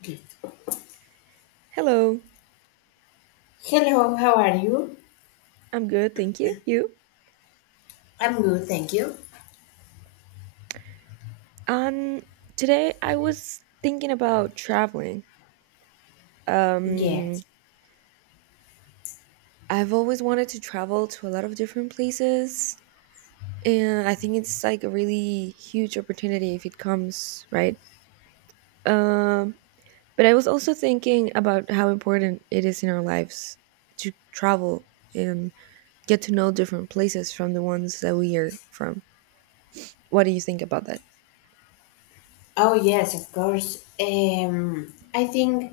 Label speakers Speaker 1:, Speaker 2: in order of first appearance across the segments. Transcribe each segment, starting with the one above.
Speaker 1: Okay.
Speaker 2: Hello,
Speaker 1: Hello, how are you?
Speaker 2: I'm good, thank you. You?
Speaker 1: I'm good, thank you.
Speaker 2: Um, Today I was thinking about traveling. Um,
Speaker 1: Yes.
Speaker 2: I've always wanted to travel to a lot of different places, and I think it's like a really huge opportunity if it comes, right? Um, but I was also thinking about how important it is in our lives to travel and get to know different places from the ones that we are from. What do you think about that?
Speaker 1: Oh, yes, of course. I think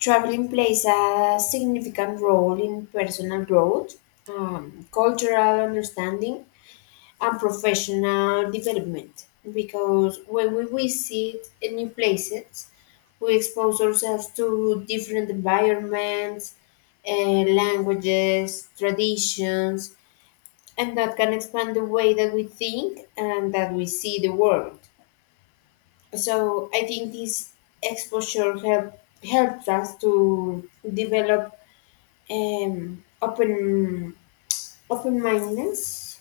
Speaker 1: traveling plays a significant role in personal growth, cultural understanding, and professional development. Because when we visit new places, we expose ourselves to different environments, languages, traditions, and that can expand the way that we think and that we see the world. So I think this exposure helps us to develop um, open open mindedness.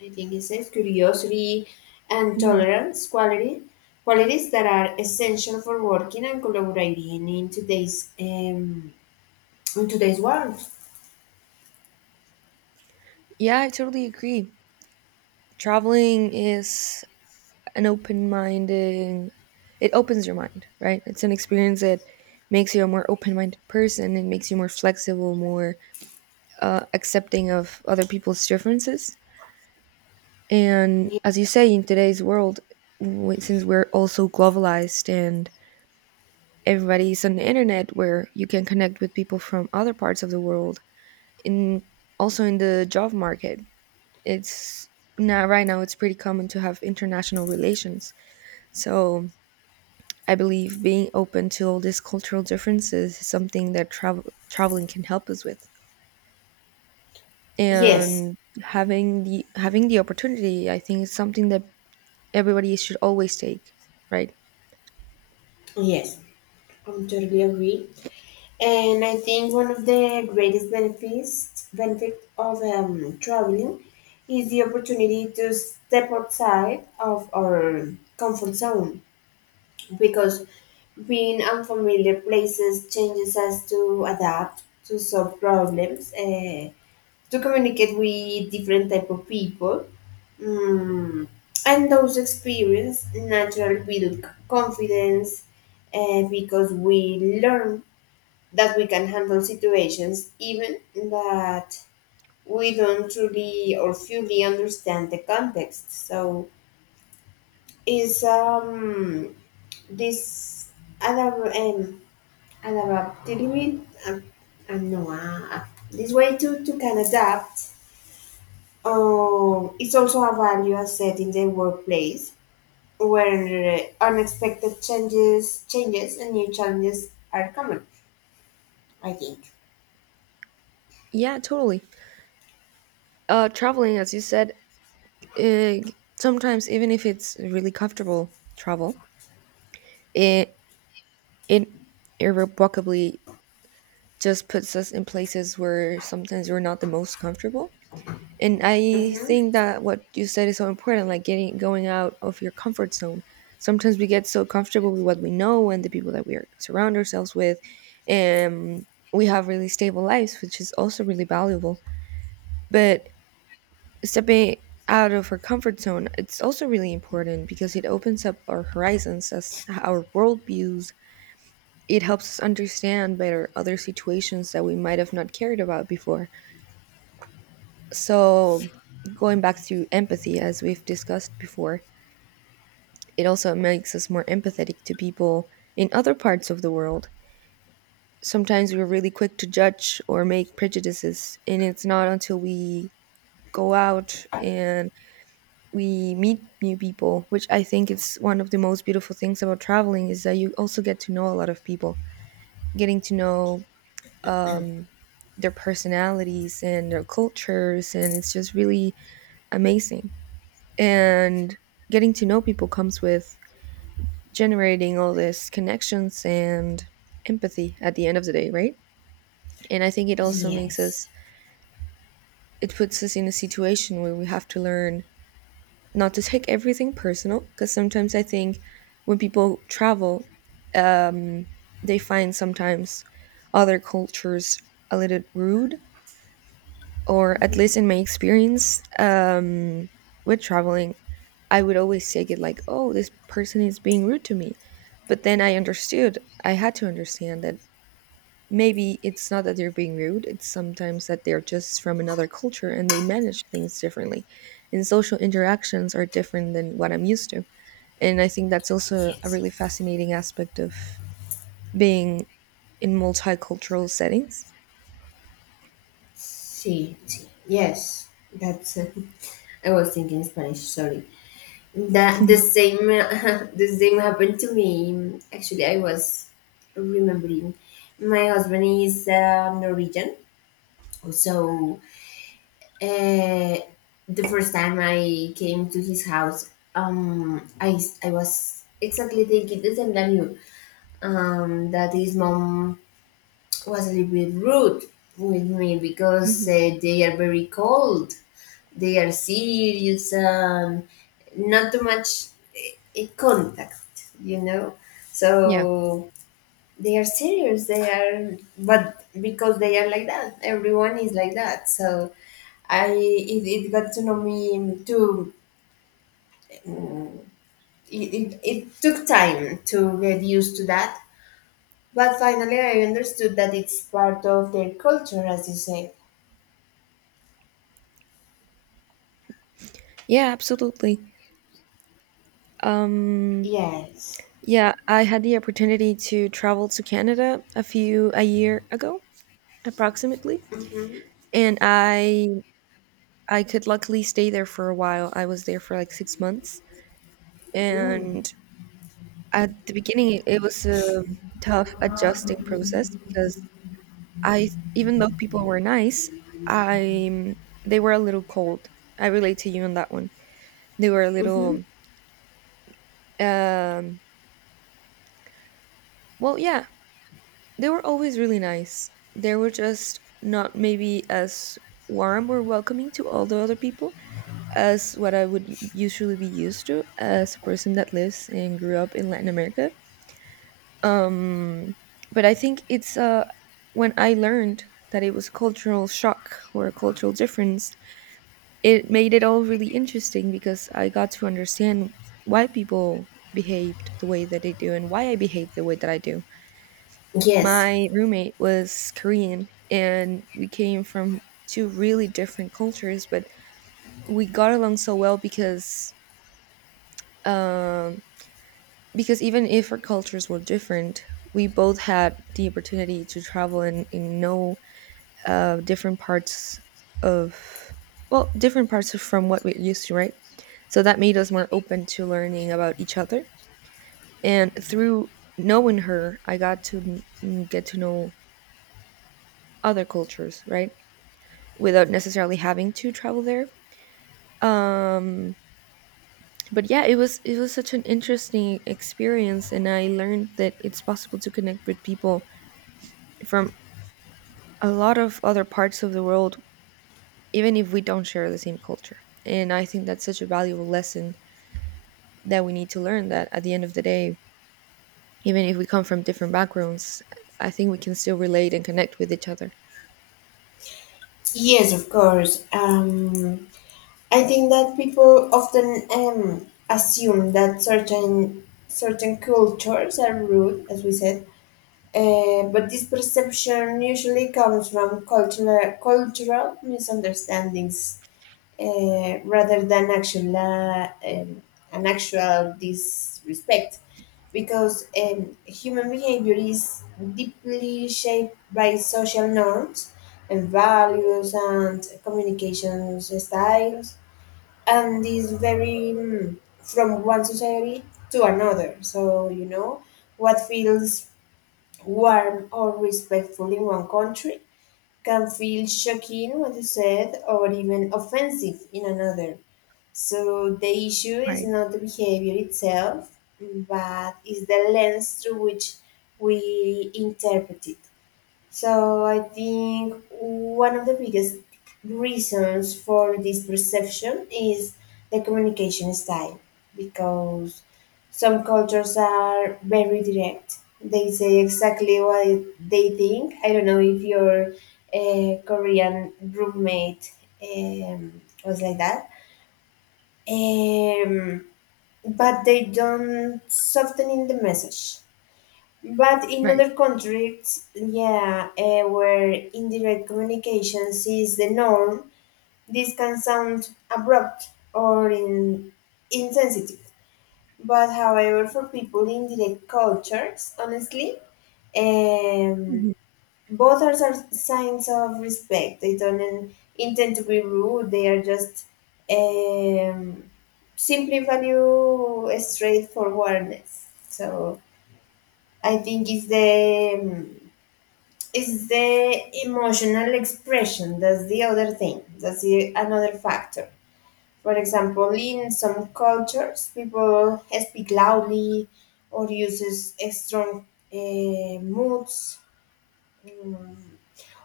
Speaker 1: I think it says curiosity and
Speaker 2: Hmm.
Speaker 1: tolerance quality qualities that are essential for working and collaborating in today's world.
Speaker 2: Yeah, I totally agree. Traveling is an open minded, it opens your mind, right? It's an experience that makes you a more open-minded person and makes you more flexible, more accepting of other people's differences. And as you say, in today's world, since we're also globalized and everybody's on the internet where you can connect with people from other parts of the world, in, also in the job market, it's, now right now it's pretty common to have international relations. So I believe being open to all these cultural differences is something that traveling can help us with.
Speaker 1: Yes,
Speaker 2: And having the opportunity, I think, is something that everybody should always take, right?
Speaker 1: yes, I am totally agree. And I think one of the greatest benefit of traveling is the opportunity to step outside of our comfort zone because being unfamiliar places changes us to adapt, to solve problems, to communicate with different type of people. Mm. And those experiences naturally build confidence because we learn that we can handle situations even that we don't truly or fully understand the context. So is um this adab- um, adaptability, no, this way to can adapt, it's also a value asset in the workplace where unexpected changes and new challenges are common, I think.
Speaker 2: Yeah, totally. Traveling, as you said, uh, sometimes even if it's really comfortable travel, it it irrevocably just puts us in places where sometimes we're not the most comfortable. And I
Speaker 1: Mm-hmm.
Speaker 2: think that what you said is so important, like getting going out of your comfort zone. Sometimes we get so comfortable with what we know and the people that we are surround ourselves with, and we have really stable lives, which is also really valuable. But stepping out of our comfort zone, it's also really important because it opens up our horizons, as our worldviews. It helps us understand better other situations that we might have not cared about before. So, going back to empathy, as we've discussed before, it also makes us more empathetic to people in other parts of the world. Sometimes we're really quick to judge or make prejudices, and it's not until we go out and we meet new people, which I think is one of the most beautiful things about traveling, is that you also get to know a lot of people, getting to know um, their personalities and their cultures, and it's just really amazing. And getting to know people comes with generating all these connections and empathy at the end of the day, right? And I think it also makes
Speaker 1: Yes.
Speaker 2: us, it puts us in a situation where we have to learn not to take everything personal. Because sometimes I think when people travel, um, they find sometimes other cultures a little rude, or at least in my experience with traveling, I would always take it like, oh, this person is being rude to me. But then I understood, I had to understand that maybe it's not that they're being rude, it's sometimes that they're just from another culture and they manage things differently. And social interactions are different than what I'm used to. And I think that's also a
Speaker 1: Yes.
Speaker 2: really fascinating aspect of being in multicultural settings.
Speaker 1: Sí, sí. Yes. That's I was thinking Spanish, sorry. That the same the same happened to me. Actually, I was remembering. My husband is Norwegian. So, uh, the first time I came to his house, I was exactly thinking the same than you. That his mom was a little bit rude with me because
Speaker 2: Mhm.
Speaker 1: they are very cold. They are serious and not too much contact.
Speaker 2: Yeah.
Speaker 1: So they are serious. But because they are like that, everyone is like that. So it got to know me too. It took time to get used to that, but finally I understood that it's part of their culture, as you say.
Speaker 2: Yeah, absolutely. Um,
Speaker 1: Yes.
Speaker 2: Yeah, I had the opportunity to travel to Canada a year ago, approximately,
Speaker 1: hmm
Speaker 2: and I could luckily stay there for a while. I was there for like 6 months, and at the beginning, it was a tough adjusting process because I, even though people were nice, I, they were a little cold. I relate to you on that one. They were a
Speaker 1: hmm
Speaker 2: little, um, well, yeah, they were always really nice. They were just not maybe as warm or welcoming to all the other people as what I would usually be used to as a person that lives and grew up in Latin America. Um, but I think it's when I learned that it was cultural shock or a cultural difference, it made it all really interesting because I got to understand why people behaved the way that they do and why I behaved the way that I do.
Speaker 1: Yes.
Speaker 2: My roommate was Korean and we came from two really different cultures, but we got along so well because um because even if our cultures were different, we both had the opportunity to travel and know different parts of, well, different parts of- from what we're used to, right? So that made us more open to learning about each other. And through knowing her, I got to n- get to know other cultures, right? Without necessarily having to travel there. Um, but yeah, it was, it was such an interesting experience, and I learned that it's possible to connect with people from a lot of other parts of the world, even if we don't share the same culture. And I think that's such a valuable lesson that we need to learn. That at the end of the day, even if we come from different backgrounds, I think we can still relate and connect with each other.
Speaker 1: Yes, of course. I think that people often assume that certain cultures are rude, as we said. But this perception usually comes from cultural misunderstandings, rather than actual an actual disrespect, because human behavior is deeply shaped by social norms and values and communication styles, and is very from one society to another. So you know what feels warm or respectful in one country can feel shocking, what you said, or even offensive in another. So the issue is
Speaker 2: Right.
Speaker 1: not the behavior itself, but is the lens through which we interpret it. So I think one of the biggest reasons for this perception is the communication style, because some cultures are very direct. They say exactly what they think. I don't know if your Korean roommate was like that, um, but they don't soften in the message. But in
Speaker 2: Right.
Speaker 1: other countries, yeah, where indirect communications is the norm, this can sound abrupt or insensitive. But however, for people in direct cultures, honestly, um,
Speaker 2: Mhm.
Speaker 1: both are signs of respect. They don't intend to be rude. They are just um, simply value straightforwardness. So I think it's the emotional expression. That's the other thing. That's another factor. For example, in some cultures, people speak loudly or uses strong moods, um,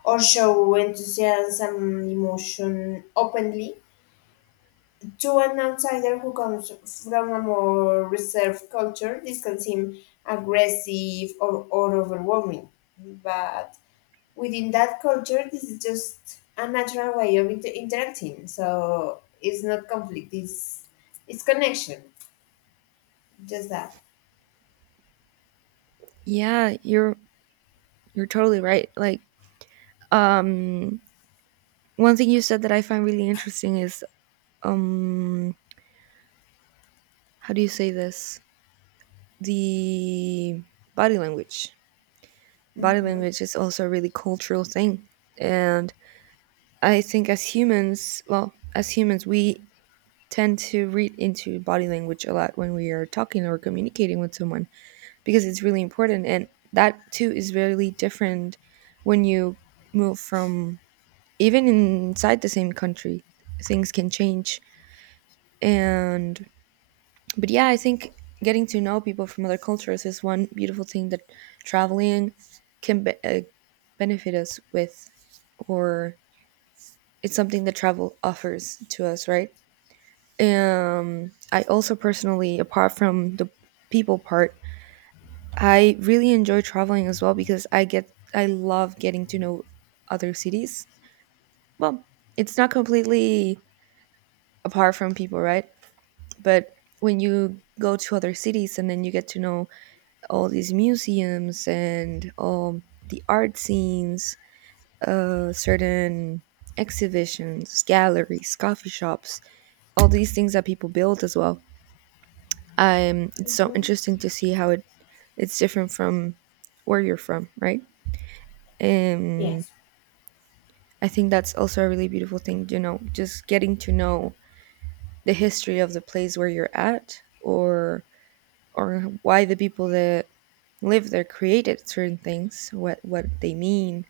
Speaker 1: or show enthusiasm and emotion openly. To an outsider who comes from a more reserved culture, this can seem aggressive, or overwhelming. But within that culture, this is just a natural way of interacting. So it's not conflict, it's connection. Just that.
Speaker 2: Yeah, you're totally right. Like, um, one thing you said that I find really interesting is, um, how do you say this? The body language. Body
Speaker 1: Mm-hmm.
Speaker 2: language is also a really cultural thing. And I think as humans, well, as humans we tend to read into body language a lot when we are talking or communicating with someone because it's really important, and that too is really different when you move from, even inside the same country, things can change. And but yeah, I think getting to know people from other cultures is one beautiful thing that traveling can be- uh, benefit us with, or it's something that travel offers to us, right? I also personally, apart from the people part, I really enjoy traveling as well because I love getting to know other cities. Well, it's not completely apart from people, right? But when you go to other cities and then you get to know all these museums and all the art scenes, certain exhibitions, galleries, coffee shops, all these things that people build as well. It's so
Speaker 1: Mm-hmm.
Speaker 2: interesting to see how it, it's different from where you're from, right? And
Speaker 1: Yes,
Speaker 2: I think that's also a really beautiful thing, you know, just getting to know the history of the place where you're at, or why the people that live there created certain things, what they mean.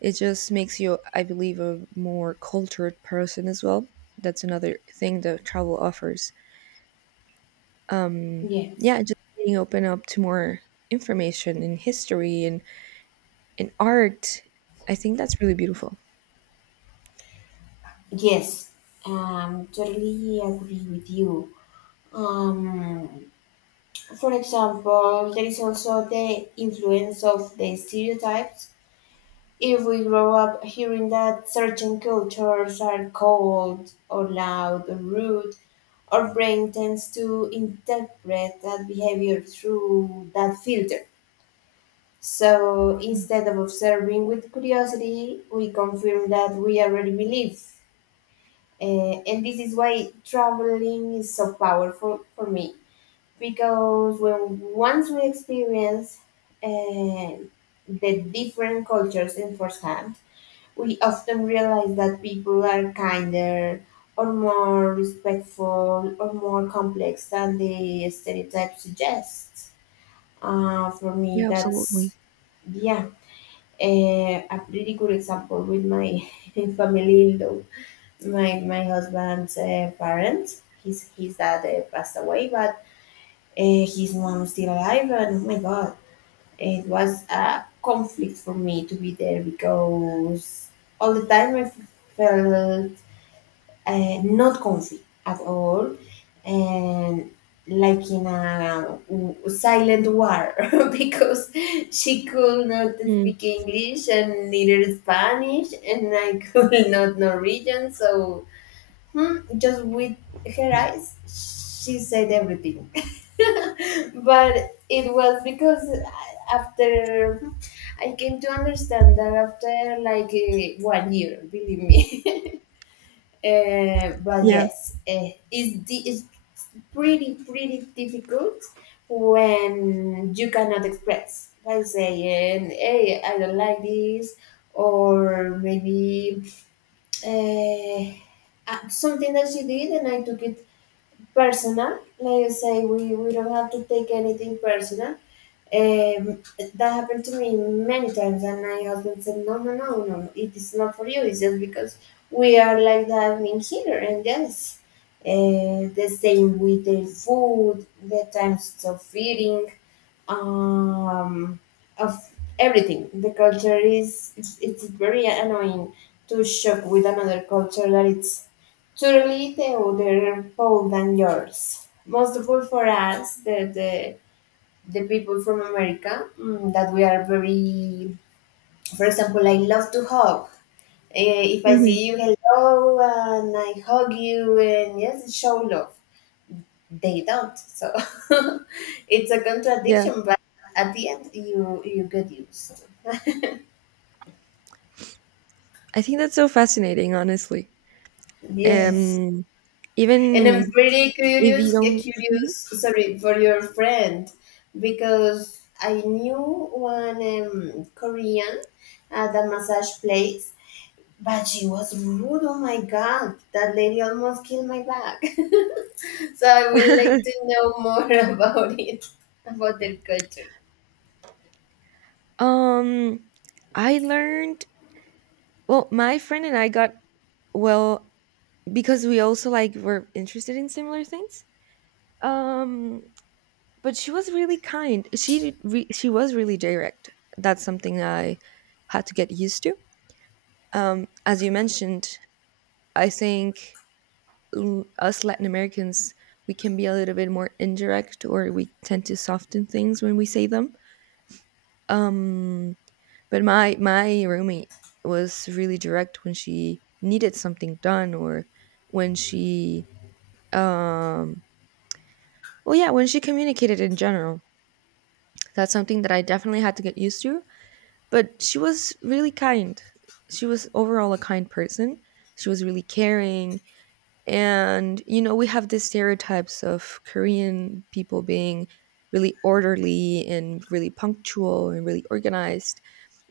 Speaker 2: It just makes you, I believe, a more cultured person as well. That's another thing that travel offers.
Speaker 1: yes,
Speaker 2: Yeah, just being open up to more information and history and art. I think that's really beautiful.
Speaker 1: yes. Totally agree with you. Um, For example, there is also the influence of the stereotypes. If we grow up hearing that certain cultures are cold or loud or rude, our brain tends to interpret that behavior through that filter. So instead of observing with curiosity, we confirm that we already believe. And this is why traveling is so powerful for me because when once we experience uh, the different cultures in firsthand, we often realize that people are kinder or more respectful or more complex than the stereotype suggests. For me,
Speaker 2: Yeah, absolutely.
Speaker 1: that's yeah, a pretty good example with my family in law. My husband's parents, his dad passed away, but his mom is still alive, and oh my god, it was a conflict for me to be there because all the time I felt not comfy at all, and like in a silent war because she could not
Speaker 2: Mm,
Speaker 1: speak English and neither Spanish, and I could not Norwegian. So, just with her eyes, she said everything, but it was because after I came to understand that after like 1 year, believe me. But
Speaker 2: yeah.
Speaker 1: yes, it's pretty, pretty difficult when you cannot express by saying, hey, I don't like this, or maybe eh, something that she did and I took it personal. Like I say, we don't have to take anything personal, um, that happened to me many times, and my husband said, "No, no, no, no, no, it is not for you. It's just because we are like that in here." And yes, the same with the food, the times of feeding, um, of everything. The culture it's very annoying to shock with another culture that it's totally the other pole than yours. Most of all for us, the people from America, that we are very, for example, I love to hug. If I
Speaker 2: Hmm.
Speaker 1: see you, hello, and I hug you, and yes, show love. They don't. So it's a
Speaker 2: Yeah.
Speaker 1: contradiction, but at the end, you get used.
Speaker 2: I think that's so fascinating, honestly.
Speaker 1: Yes,
Speaker 2: Um,
Speaker 1: and I'm
Speaker 2: even
Speaker 1: very
Speaker 2: if you
Speaker 1: curious, get
Speaker 2: don't.
Speaker 1: curious,
Speaker 2: Mhm.
Speaker 1: sorry, for your friend because I knew one Korean at a massage place. But she was rude. Oh my god, that lady almost killed my bag. So I would like to know more about it, about their culture.
Speaker 2: Um, I learned, well, my friend and I got, well, because we also like were interested in similar things, um, but she was really kind, she was really direct. That's something I had to get used to, um, as you mentioned. I think, us Latin Americans, we can be a little bit more indirect, or we tend to soften things when we say them, um, but my roommate was really direct when she needed something done, or when she, um, well, yeah, when she communicated in general, that's something that I definitely had to get used to. But she was really kind. She was overall a kind person. She was really caring. And, you know, we have these stereotypes of Korean people being really orderly and really punctual and really organized.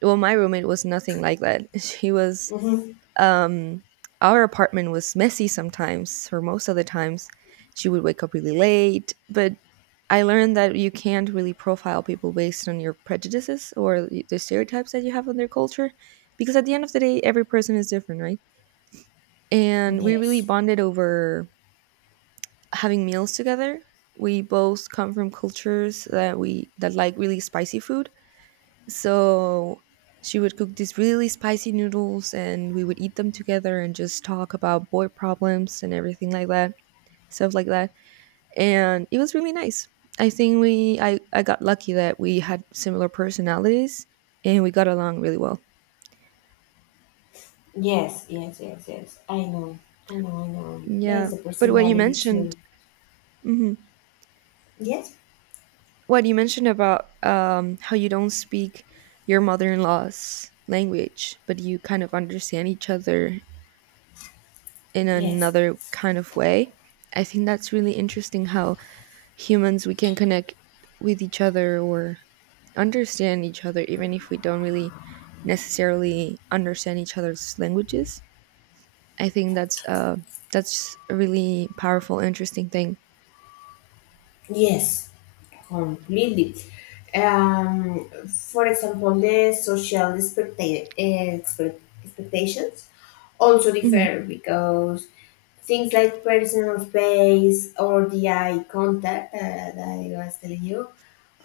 Speaker 2: Well, my roommate was nothing like that. She was,
Speaker 1: Mm-hmm.
Speaker 2: um, our apartment was messy sometimes, or most of the times. She would wake up really late, but I learned that you can't really profile people based on your prejudices the stereotypes that you have on their culture, because at the end of the day, every person is different, right? And we really
Speaker 1: Yes,
Speaker 2: bonded over having meals together. We both come from cultures that we that like really spicy food, so she would cook these really spicy noodles and we would eat them together and just talk about boy problems and everything like that, stuff like that. And it was really nice. I got lucky that we had similar personalities and we got along really well.
Speaker 1: yes, yes, yes, yes. I know, I know, I know. There
Speaker 2: Yeah.
Speaker 1: is a
Speaker 2: But what you
Speaker 1: personality
Speaker 2: mentioned,
Speaker 1: too.
Speaker 2: mhm,
Speaker 1: Yes.
Speaker 2: what you mentioned about, how you don't speak your mother in law's language, but you kind of understand each other in
Speaker 1: Yes,
Speaker 2: another kind of way. I think that's really interesting how humans we can connect with each other or understand each other even if we don't really necessarily understand each other's languages. I think that's a really powerful interesting thing.
Speaker 1: yes. Completely. Um, for example, the social expectations also
Speaker 2: Mhm.
Speaker 1: differ because things like personal space or the eye contact, that I was telling you,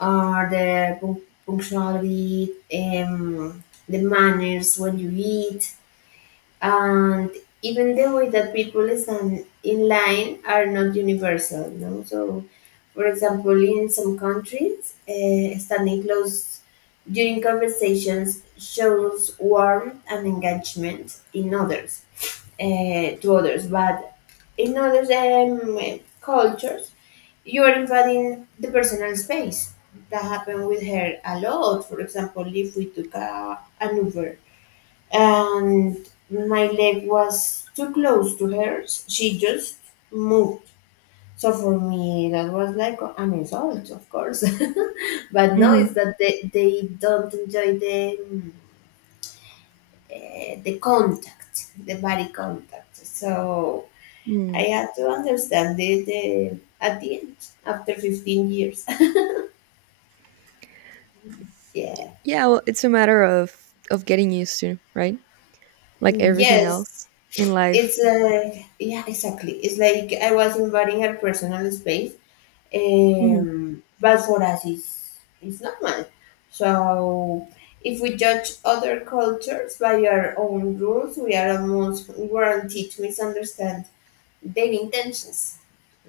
Speaker 1: or the punctuality, the manners when you eat, and even the way that people stand in line are not universal, no. So for example, in some countries, standing close during conversations shows warmth and engagement, in others to others, but in other cultures you are invading the personal space. That happened with her a lot. For example, if we took an uber and my leg was too close to hers, she just moved. So for me, that was like an insult, of course. But no, it's
Speaker 2: Mhm.
Speaker 1: that they don't enjoy the the contact, the body contact. So I
Speaker 2: Mm.
Speaker 1: had to understand it, at the end, after 15 years. Yeah.
Speaker 2: Yeah, well, it's a matter of getting used to, right? Like everything
Speaker 1: Yes.
Speaker 2: else in life.
Speaker 1: It's, yeah, exactly. It's like I was invading her personal space,
Speaker 2: Mhm.
Speaker 1: bad for us it's normal. So if we judge other cultures by our own rules, we are almost guaranteed to misunderstand their intentions,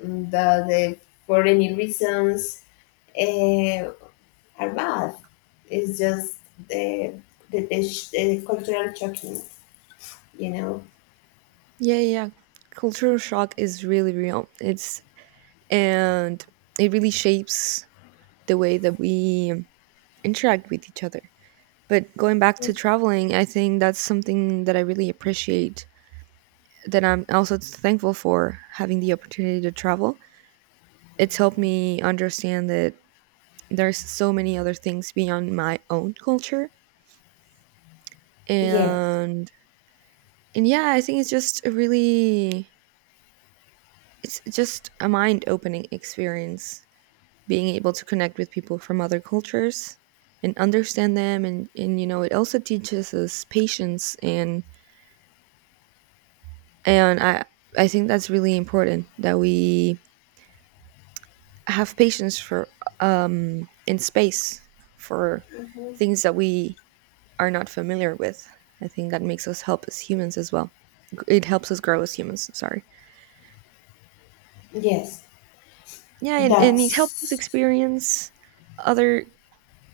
Speaker 1: and that they, for any reasons, uh, are bad. It's just the the cultural shocking, you know.
Speaker 2: Yeah, yeah, yeah. Cultural shock is really real. It's and it really shapes the way that we interact with each other. But going back to traveling, I think that's something that I really appreciate that I'm also thankful for having the opportunity to travel. It's helped me understand that there's so many other things beyond my own culture
Speaker 1: Yes.
Speaker 2: and and yeah, I think it's just a really it's just a mind-opening experience being able to connect with people from other cultures and understand them and it also teaches us patience and and I think that's really important that we have patience for in space for things that we are not familiar with. I think that makes us help as humans as well. It helps us grow as humans, sorry.
Speaker 1: Yes,
Speaker 2: Yeah, and it helps us
Speaker 1: that's
Speaker 2: experience other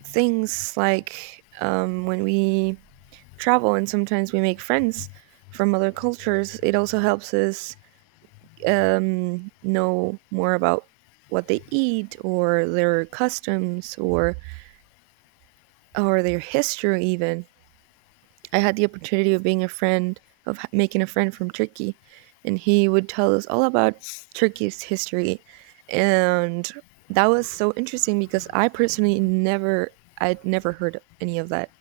Speaker 2: things like when we travel and sometimes we make friends from other cultures, it also helps us know more about what they eat or their customs or their history even. I had the opportunity of being a friend of making a friend from Turkey and he would tell us all about Turkey's history, and that was so interesting because I personally never I'd never heard any of that.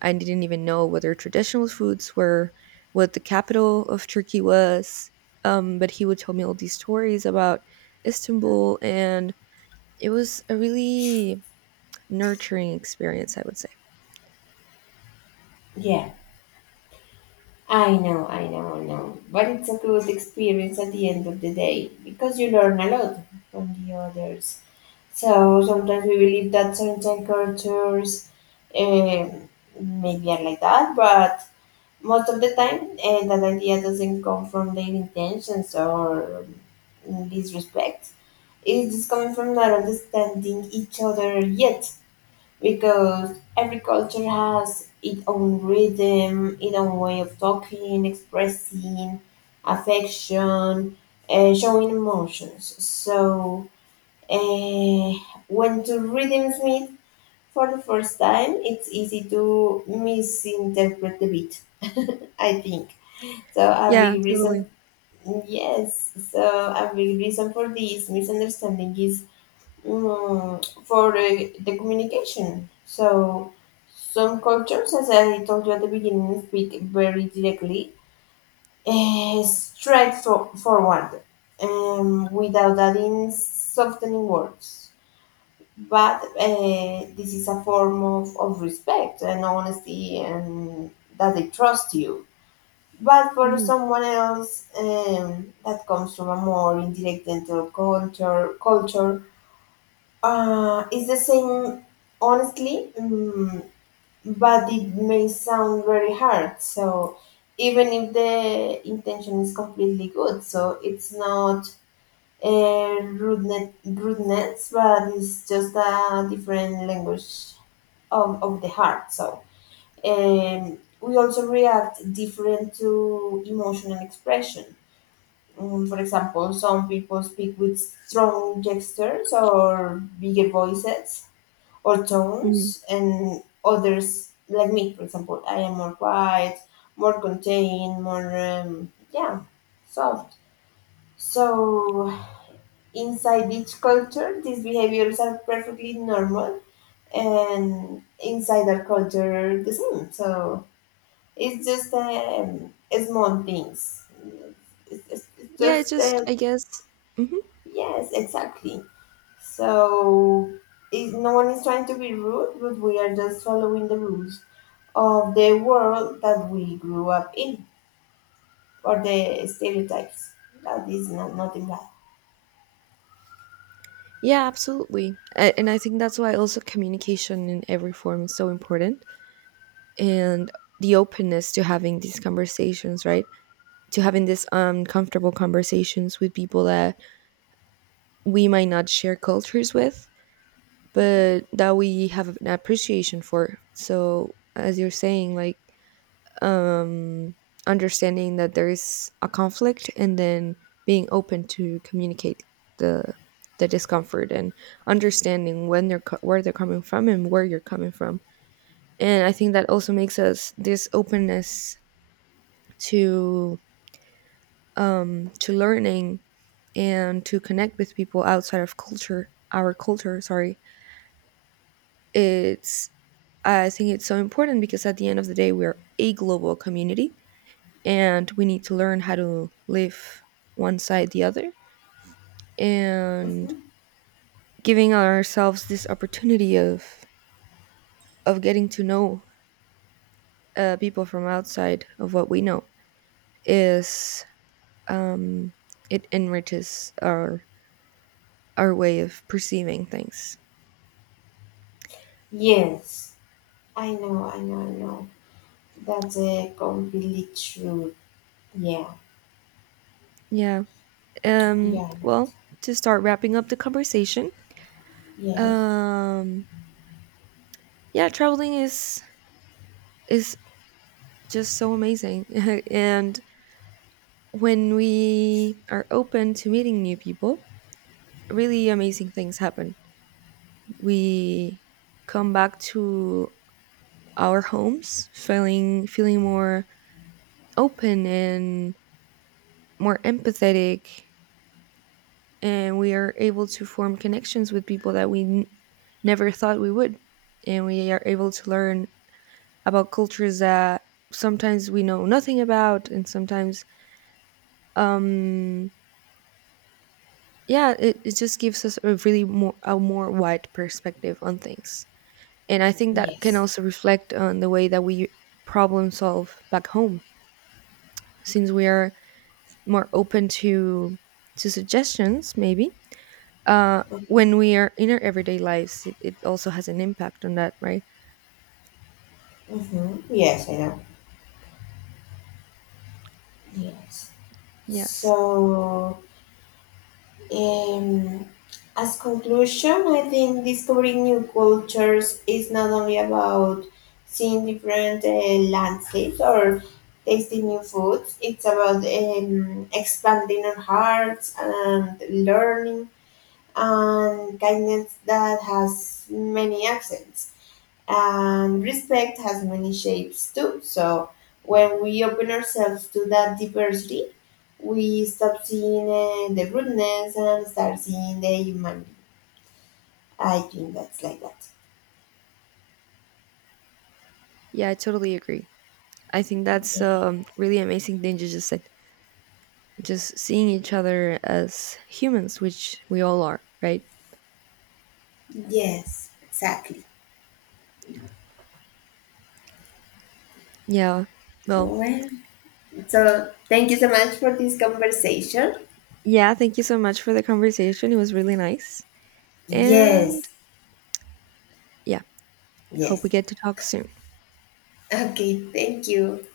Speaker 2: I didn't even know what their traditional foods were, what the capital of Turkey was. But he would tell me all these stories about Istanbul, and it was a really nurturing experience, I would say.
Speaker 1: yeah. I know, I know, I know. But it's a good experience at the end of the day because you learn a lot from the others. So sometimes we believe that certain cultures, um, maybe are like that, but most of the time that idea doesn't come from their intentions or disrespect. It's just coming from not understanding each other yet because every culture has its own rhythm, its own way of talking, expressing affection, showing emotions. So uh, when two rhythms meet for the first time, it's easy to misinterpret the beat. I think so. A
Speaker 2: Yeah,
Speaker 1: big
Speaker 2: totally.
Speaker 1: reason, yes. So a big reason for this misunderstanding is, for the communication. So some cultures, as I told you at the beginning, speak very directly, straight forward, without adding softening words. But this is a form of respect and honesty, and that they trust you. But for
Speaker 2: Hmm.
Speaker 1: someone else, that comes from a more indirect dental culture, it's the same, honestly, but it may sound very hard. So, even if the intention is completely good, so it's not rudeness, but it's just a different language of the heart. So, we also react different to emotional expression. For example, some people speak with strong gestures or bigger voices or
Speaker 2: Hmm.
Speaker 1: tones, and others like me, for example, I am more quiet, more contained, more yeah, soft. So inside each culture these behaviors are perfectly normal, and inside our culture the same. So it's just, small things. It's,
Speaker 2: Yeah, it's
Speaker 1: just
Speaker 2: just, I guess. Hmm.
Speaker 1: yes, exactly. So is no one is trying to be rude, but we are just following the rules of the world that we grew up in, or the stereotypes. That is not nothing bad.
Speaker 2: Yeah, absolutely. And I think that's why also communication in every form is so important and the openness to having these conversations, right? To having these uncomfortable conversations with people that we might not share cultures with,
Speaker 1: Mhm,
Speaker 2: but that we have an appreciation for. So, as you're saying, like um, understanding that there is a conflict and then being open to communicate the the discomfort and understanding when where they're coming from and where you're coming from. And I think that also makes us this openness to to learning and to connect with people outside of culture, our culture, sorry, it's I think it's so important because at the end of the day we're a global community and we need to learn how to live one side the other and
Speaker 1: mhm.
Speaker 2: giving ourselves this opportunity of getting to know people from outside of what we know is um, it enriches our way of perceiving things.
Speaker 1: Yes, I know, I know, I know. That's a completely true. Yeah,
Speaker 2: Yeah.
Speaker 1: yeah, right.
Speaker 2: Well, to start wrapping up the conversation.
Speaker 1: Yes,
Speaker 2: Um. Yeah, traveling is just so amazing. And when we are open to meeting new people, really amazing things happen. We come back to our homes feeling feeling more open and more empathetic, and we are able to form connections with people that never thought we would, and we are able to learn about cultures that sometimes we know nothing about and sometimes um yeah, it just gives us a really more a more wide perspective on things, and I think that can
Speaker 1: yes.
Speaker 2: also reflect on the way that we problem solve back home since we are more open to suggestions maybe when we are in our everyday lives. It also has an impact on that, right?
Speaker 1: Mm-hmm. Yes, I know. Yes.
Speaker 2: Yes.
Speaker 1: So, Um, as conclusion, I think discovering new cultures is not only about seeing different landscapes or tasting new foods. It's about expanding our hearts and learning and kindness that has many accents. And respect has many shapes too. So when we open ourselves to that diversity, we stop seeing the rudeness and start seeing the humanity. I think that's like that.
Speaker 2: Yeah, I totally agree. I think that's
Speaker 1: Yeah.
Speaker 2: really amazing thing you just said, just seeing each other as humans, which we all are, right?
Speaker 1: Yes, exactly.
Speaker 2: Yeah. Well,
Speaker 1: Well, so thank you so much for this conversation.
Speaker 2: yeah, thank you so much for the conversation. It was really nice. And
Speaker 1: Yes,
Speaker 2: yeah, hope we
Speaker 1: yes.
Speaker 2: get to talk soon.
Speaker 1: Okay, thank you.